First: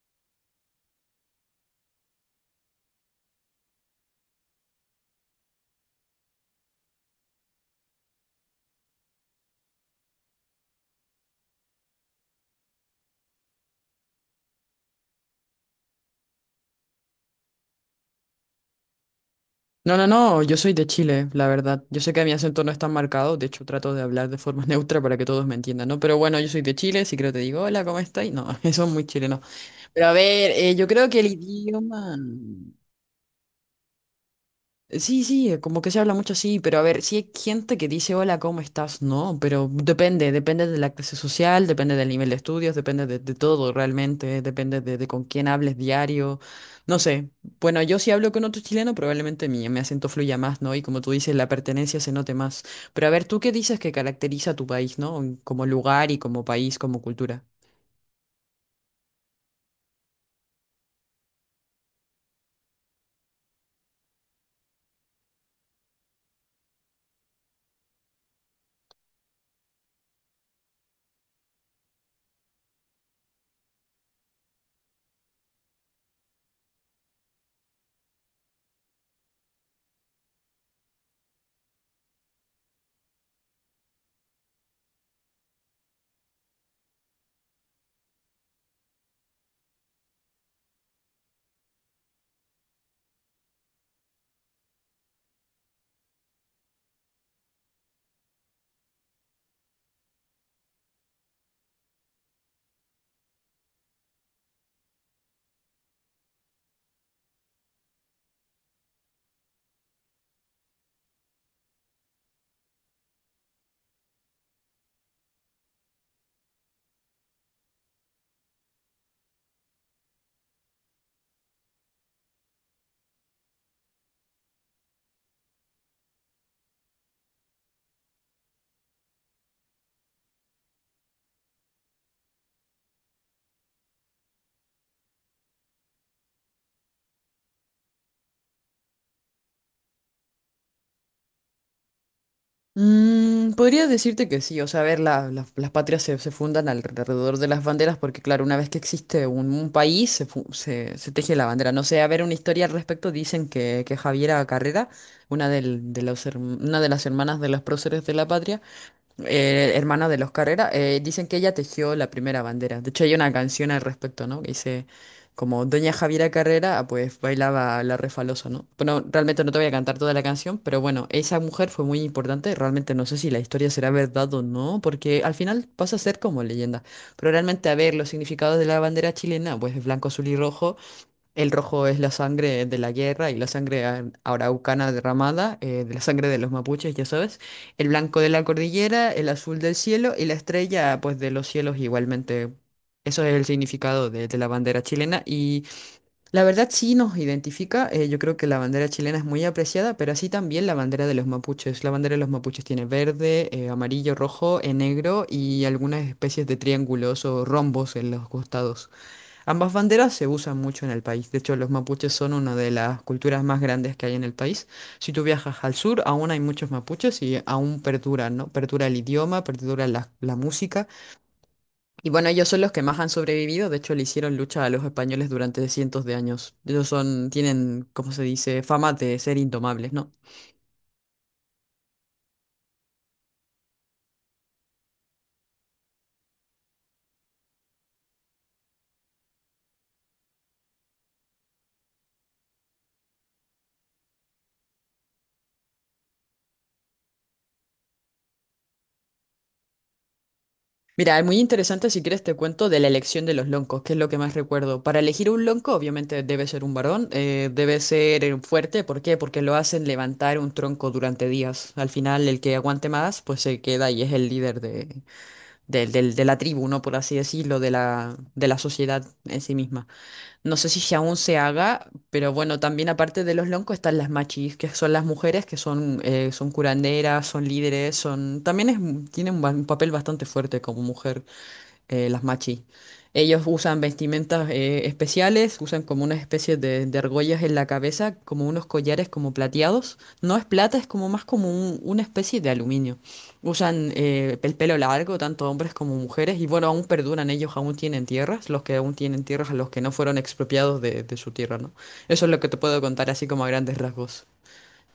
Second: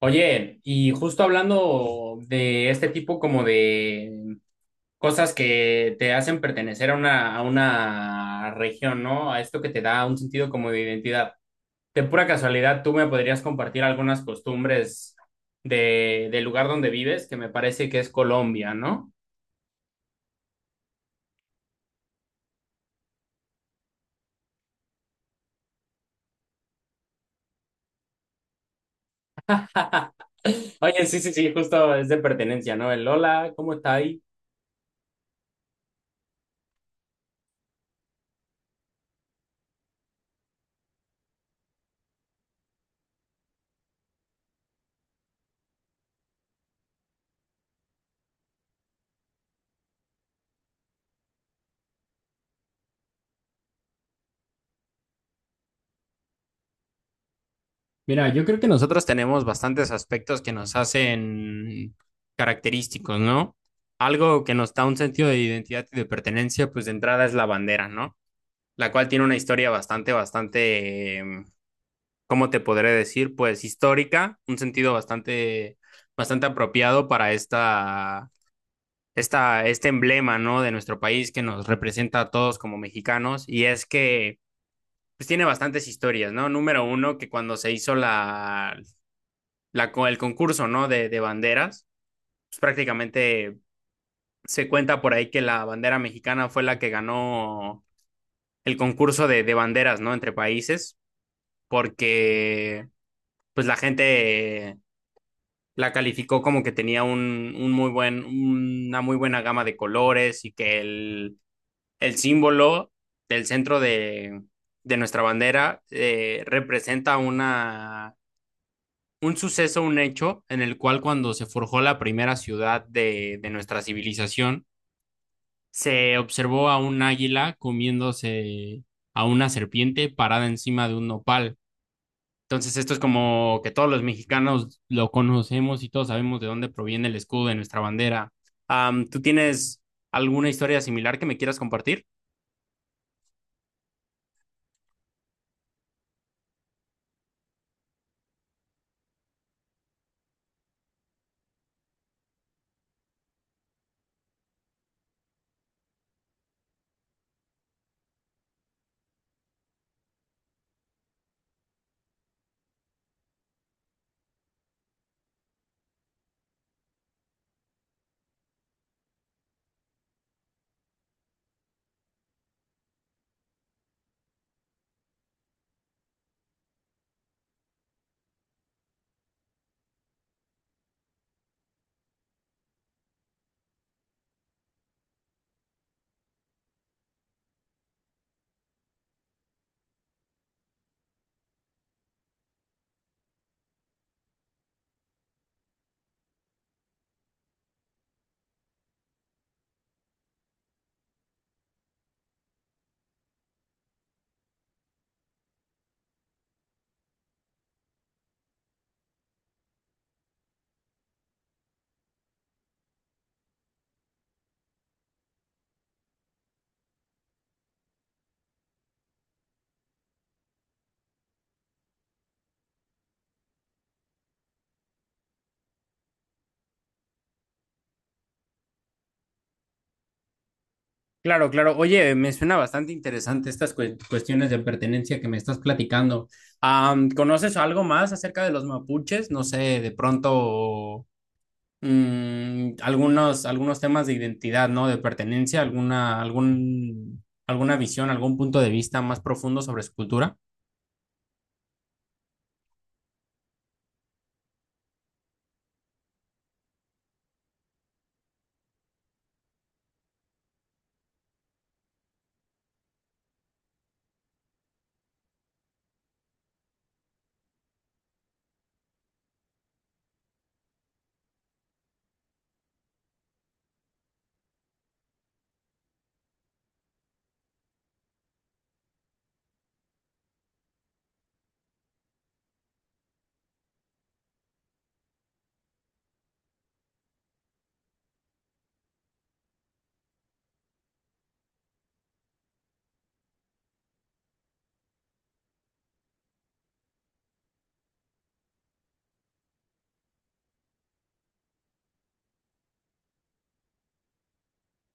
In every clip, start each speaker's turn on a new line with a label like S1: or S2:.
S1: Oye, y justo hablando de este tipo como de cosas que te hacen pertenecer a a una región, ¿no? A esto que te da un sentido como de identidad. De pura casualidad, ¿tú me podrías compartir algunas costumbres del lugar donde vives, que me parece que es Colombia, ¿no?
S2: No, no, no, yo soy de Chile, la verdad. Yo sé que mi acento no es tan marcado, de hecho trato de hablar de forma neutra para que todos me entiendan, ¿no? Pero bueno, yo soy de Chile, si creo te digo, hola, ¿cómo estás? No, eso es muy chileno. Pero a ver, yo
S1: Oye,
S2: creo
S1: sí,
S2: que el
S1: sí, sí, justo es
S2: idioma...
S1: de pertenencia, ¿no? El hola, ¿cómo estás?
S2: Sí, sí, como que se habla mucho así, pero a ver, sí hay gente que dice hola, ¿cómo estás? No, pero depende, depende de la clase social, depende del nivel de estudios, depende de todo realmente, depende de con quién hables diario, no sé. Bueno, yo si hablo con otro chileno, probablemente mi acento fluya más, ¿no? Y como tú dices, la pertenencia se note más. Pero a ver, ¿tú qué dices que caracteriza a tu país, ¿no? Como lugar y como país, como cultura.
S1: Mira, yo creo que nosotros tenemos bastantes aspectos que nos hacen característicos, ¿no? Algo que nos da un sentido de identidad y de pertenencia, pues de entrada es la bandera, ¿no? La cual tiene una historia bastante, ¿cómo te podré decir? Pues histórica, un sentido bastante, bastante apropiado para este emblema, ¿no? De nuestro país que nos representa a todos como mexicanos, y es que pues tiene bastantes historias, ¿no? Número uno, que cuando se hizo el concurso, ¿no? De banderas. Pues prácticamente se cuenta por ahí que la bandera mexicana fue la que ganó el concurso de banderas, ¿no? Entre países, porque pues la gente la calificó como que tenía una muy buena gama de colores, y que el símbolo del centro de nuestra bandera representa una un suceso, un hecho en el cual cuando se forjó la primera ciudad de nuestra civilización, se observó a un águila comiéndose a una serpiente parada encima de un nopal. Entonces esto es como que todos los mexicanos lo conocemos y todos sabemos de dónde proviene el escudo de nuestra bandera. ¿Tú tienes alguna historia similar que me quieras compartir?
S2: Podría decirte que sí, o sea, a ver, las patrias se fundan alrededor de las banderas porque, claro, una vez que existe un país, se teje la bandera. No sé, a ver, una historia al respecto, que Javiera Carrera, una, de los, una de las hermanas de los próceres de la patria, hermana de los Carrera, dicen que ella tejió la primera bandera. De hecho, hay una canción al respecto, ¿no? Que dice, como Doña Javiera Carrera, ah, pues bailaba la refalosa, ¿no? Bueno, realmente no te voy a cantar toda la canción, pero bueno, esa mujer fue muy importante. Realmente no sé si la historia será verdad o no, porque al final pasa a ser como leyenda. Pero realmente, a ver, los significados de la bandera chilena, pues blanco, azul y rojo. El rojo es la sangre de la guerra y la sangre araucana derramada, de la sangre de los mapuches, ya sabes. El blanco de la cordillera, el azul del cielo y la estrella, pues de los cielos igualmente. Eso es el significado de la bandera chilena y la verdad sí nos identifica. Yo creo que la bandera chilena es muy apreciada, pero así también la bandera de los mapuches. La bandera de los mapuches tiene verde, amarillo, rojo, negro y algunas especies de triángulos o rombos en los costados. Ambas banderas se usan mucho en el país. De hecho, los mapuches son una de las culturas más grandes que hay en el país. Si tú viajas al sur, aún hay muchos mapuches y aún perduran, ¿no? Perdura el idioma, perdura la música. Y bueno, ellos son los que más han sobrevivido. De hecho, le hicieron lucha a los españoles durante cientos de años. Ellos son, tienen, ¿cómo se dice? Fama de ser indomables, ¿no?
S1: Claro, claro. Oye, me suena bastante interesante estas cuestiones de pertenencia que me estás platicando. ¿Conoces algo más acerca de los mapuches? No sé, de pronto algunos temas de identidad, ¿no? De pertenencia, alguna visión, algún punto de vista más profundo sobre su cultura.
S2: Mira, es muy interesante si quieres te cuento de la elección de los loncos, que es lo que más recuerdo. Para elegir un lonco, obviamente debe ser un varón, debe ser fuerte, ¿por qué? Porque lo hacen levantar un tronco durante días. Al final, el que aguante más, pues se queda y es el líder de, de la tribu, ¿no? Por así decirlo, de la sociedad en sí misma. No sé si aún se haga, pero bueno, también aparte de los loncos están las machis, que son las mujeres que son, son curanderas, son líderes, son... También es, tienen un un papel bastante fuerte como mujer las machi. Ellos usan vestimentas especiales, usan como unas especies de argollas en la cabeza, como unos collares como plateados. No es plata, es como más como una especie de aluminio. Usan el pelo largo, tanto hombres como mujeres, y bueno, aún perduran ellos, aún tienen tierras, los que aún tienen tierras, a los que no fueron expropiados de su tierra, ¿no? Eso es lo que te puedo contar así como a grandes rasgos.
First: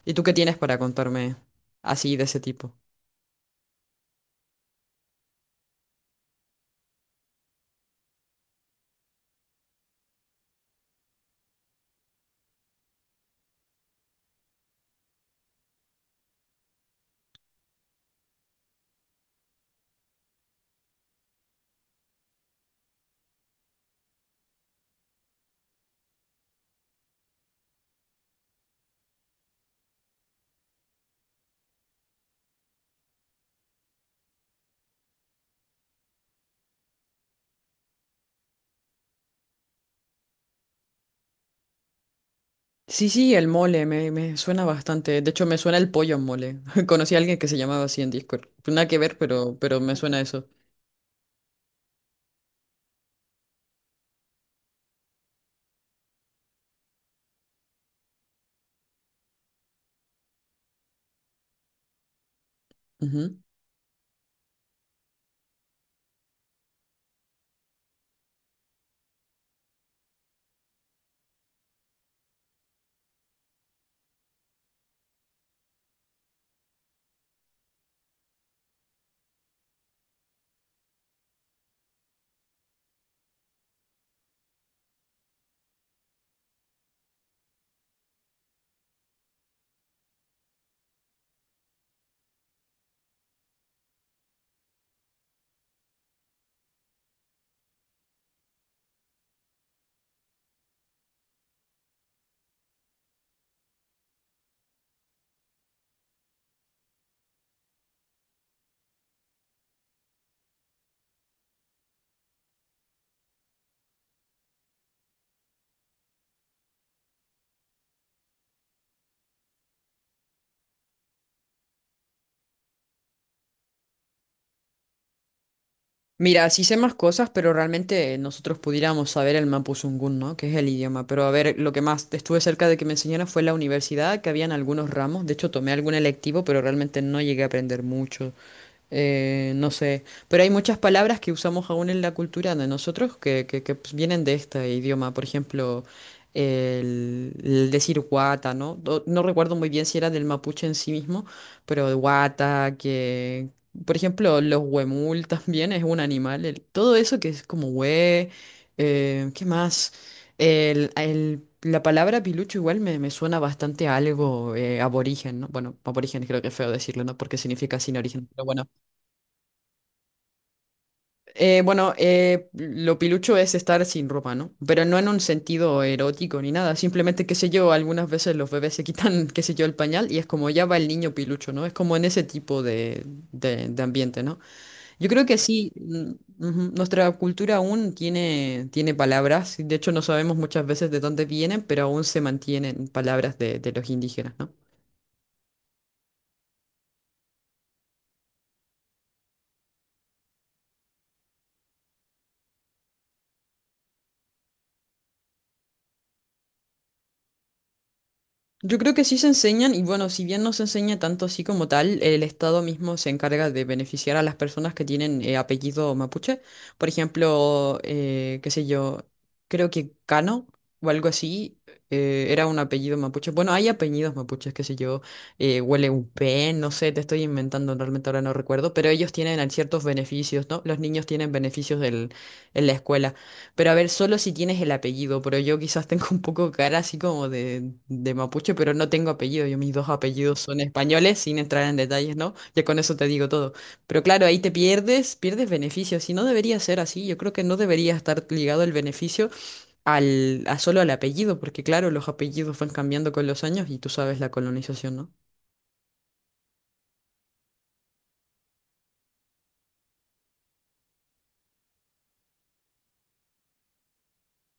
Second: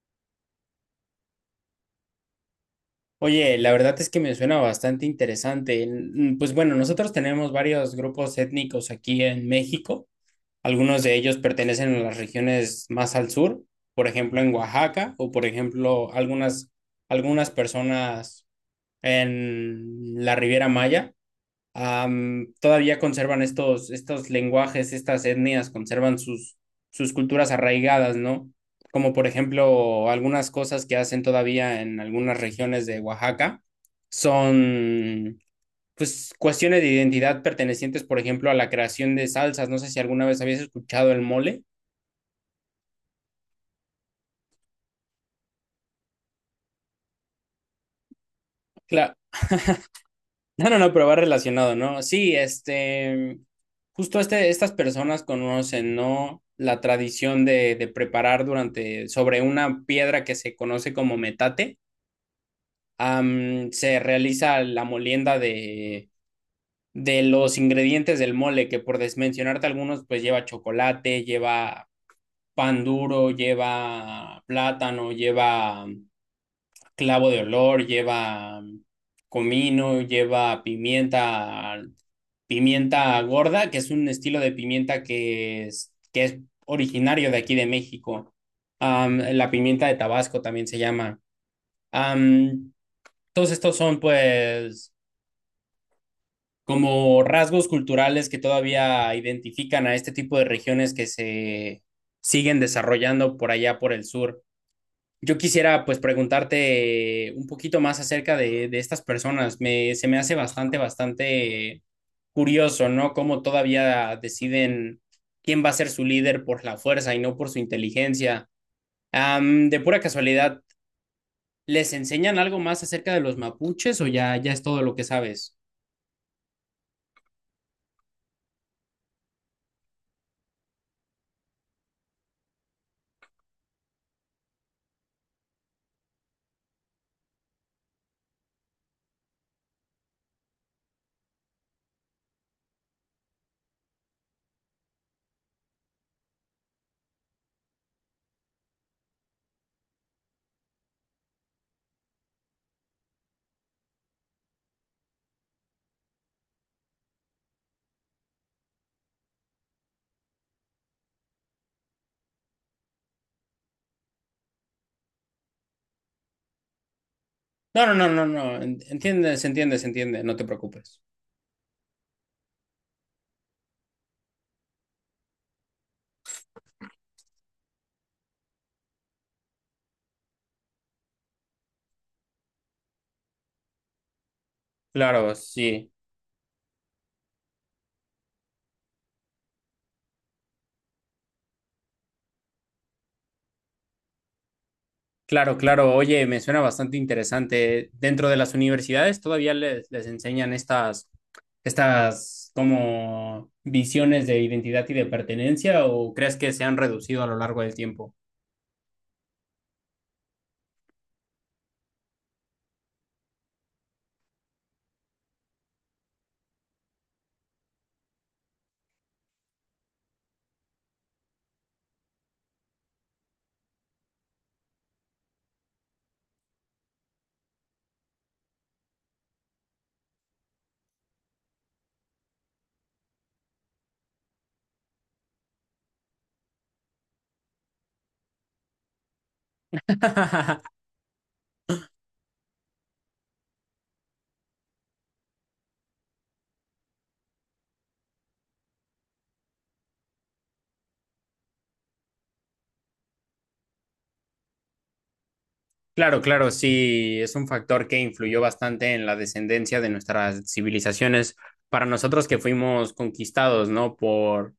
S2: ¿Y tú qué tienes para contarme así de ese tipo?
S1: Oye, la verdad es que me suena bastante interesante. Mm, pues bueno, nosotros tenemos varios grupos étnicos aquí en México. Algunos de ellos pertenecen a las regiones más al sur, por ejemplo en Oaxaca, o por ejemplo algunas personas en la Riviera Maya. Todavía conservan estos lenguajes, estas etnias, conservan sus culturas arraigadas, ¿no? Como por ejemplo algunas cosas que hacen todavía en algunas regiones de Oaxaca son pues cuestiones de identidad pertenecientes, por ejemplo, a la creación de salsas. No sé si alguna vez habías escuchado el mole.
S2: Sí, sí, el mole, me suena bastante. De hecho, me suena el pollo en mole. Conocí a alguien que se llamaba así en Discord. Nada que
S1: Claro.
S2: ver, pero me suena eso.
S1: No, no, no, pero va relacionado, ¿no? Sí, justo este, estas personas conocen, ¿no? La tradición de preparar, durante, sobre una piedra que se conoce como metate,
S2: Ujú.
S1: se realiza la molienda de los ingredientes del mole, que por desmencionarte algunos, pues lleva chocolate, lleva pan duro, lleva plátano, lleva clavo de olor, lleva comino, lleva pimienta, pimienta gorda, que es un estilo de pimienta que es originario de aquí de México. Am, la pimienta de Tabasco también se llama. Am, Todos estos son pues como rasgos culturales que todavía identifican a este tipo de regiones que se siguen desarrollando por allá por el sur. Yo quisiera pues preguntarte un poquito más acerca de estas personas. Se me hace bastante, bastante curioso, ¿no? Cómo todavía deciden quién va a ser su líder por la fuerza y no por su inteligencia. De pura casualidad, ¿les enseñan algo más acerca de los mapuches, o ya es todo lo que sabes?
S2: Mira, sí sé más cosas, pero realmente nosotros pudiéramos saber el mapuzungún, ¿no? Que es el idioma. Pero a ver, lo que más estuve cerca de que me enseñaran fue la universidad, que habían algunos ramos. De hecho, tomé algún electivo, pero realmente no llegué a aprender mucho. No sé, pero hay muchas palabras que usamos aún en la cultura de nosotros que, pues, vienen de este idioma. Por ejemplo, el decir guata, ¿no? No, recuerdo muy bien si era del mapuche en sí mismo, pero guata, que... Por ejemplo, los huemul también es un animal. Todo eso que es como hue... ¿qué más? La palabra pilucho igual me suena bastante a algo aborigen, ¿no? Bueno, aborigen creo que es feo decirlo, ¿no? Porque significa
S1: No, no,
S2: sin
S1: no, no,
S2: origen. Pero
S1: no.
S2: bueno,
S1: Entiende, se entiende, se entiende. No te preocupes.
S2: bueno, lo pilucho es estar sin ropa, ¿no? Pero no en un sentido erótico ni nada. Simplemente, qué sé yo, algunas veces los bebés se quitan, qué sé yo, el pañal y es como ya va el niño pilucho, ¿no? Es como en ese tipo de, de ambiente, ¿no? Yo creo
S1: Claro,
S2: que sí,
S1: sí.
S2: ujú, nuestra cultura aún tiene, tiene palabras. De hecho, no sabemos muchas veces de dónde vienen, pero aún se mantienen palabras de los indígenas, ¿no?
S1: Claro, claro. Oye, me suena bastante interesante. Dentro de las universidades todavía les enseñan estas como visiones de identidad y de pertenencia, ¿o crees que se han reducido a lo largo del tiempo?
S2: Yo creo que sí se enseñan y bueno, si bien no se enseña tanto así como tal, el Estado mismo se encarga de beneficiar a las personas que tienen apellido mapuche. Por ejemplo, qué sé yo, creo que Cano o algo así era un apellido mapuche. Bueno, hay apellidos mapuches, qué sé yo, Hueleupe, no sé, te estoy inventando, realmente ahora no recuerdo, pero ellos tienen ciertos beneficios, ¿no? Los niños tienen beneficios del, en la escuela. Pero a ver, solo si tienes el apellido, pero yo quizás tengo un poco cara así como de mapuche, pero no tengo apellido. Yo mis dos apellidos son españoles, sin entrar en detalles, ¿no? Ya con eso te digo todo. Pero claro, ahí te pierdes, pierdes beneficios. Y no debería ser así. Yo creo que no debería estar ligado el beneficio al, a solo al apellido, porque claro, los apellidos van cambiando con los años y tú sabes la colonización, ¿no?
S1: Claro, claro, sí, es un factor que influyó bastante en la descendencia de nuestras civilizaciones para nosotros que fuimos conquistados, ¿no?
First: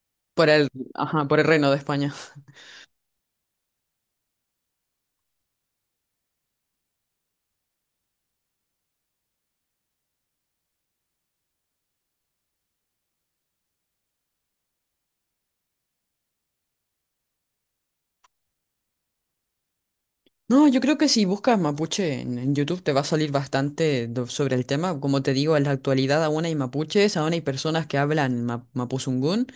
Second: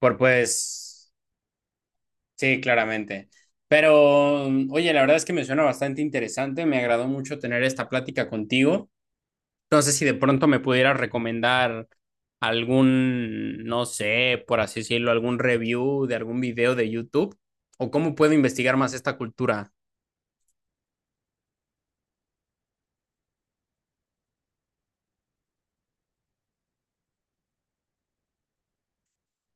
S1: Por
S2: Por el,
S1: pues
S2: ajá, por el Reino de España.
S1: Sí, claramente. Pero, mm, oye, la verdad es que me suena bastante interesante. Me agradó mucho tener esta plática contigo. No sé si de pronto me pudieras recomendar algún, no sé, por así decirlo, algún review de algún video de YouTube, o cómo puedo investigar más esta cultura.
S2: No, yo creo que si buscas mapuche en YouTube te va a salir bastante sobre el tema. Como te digo, en la actualidad aún hay mapuches, aún hay personas que hablan mapuzungún.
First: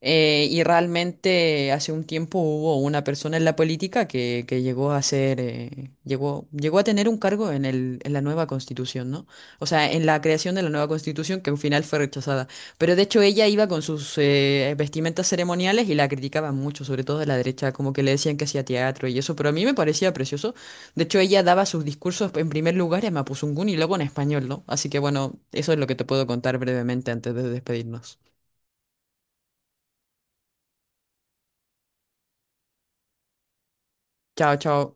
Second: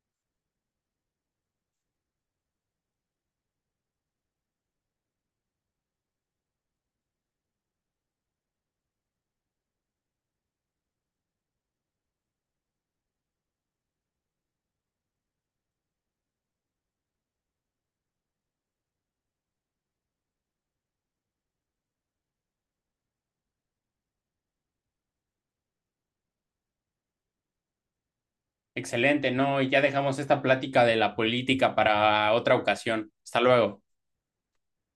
S2: Y realmente hace un tiempo hubo una persona en la política que llegó a ser, llegó a tener un cargo en el, en la nueva constitución, ¿no? O sea, en la creación de la nueva constitución que al final fue rechazada. Pero de hecho ella iba con sus vestimentas ceremoniales y la criticaban mucho, sobre todo de la derecha, como que le decían que hacía teatro y eso, pero a mí me parecía precioso. De hecho ella daba sus discursos en primer lugar en mapuzungún y luego en español, ¿no? Así que bueno, eso es lo que te puedo contar brevemente antes de despedirnos.
S1: Excelente, ¿no? Y ya dejamos esta plática de la política para otra ocasión. Hasta luego.
S2: Chao, chao.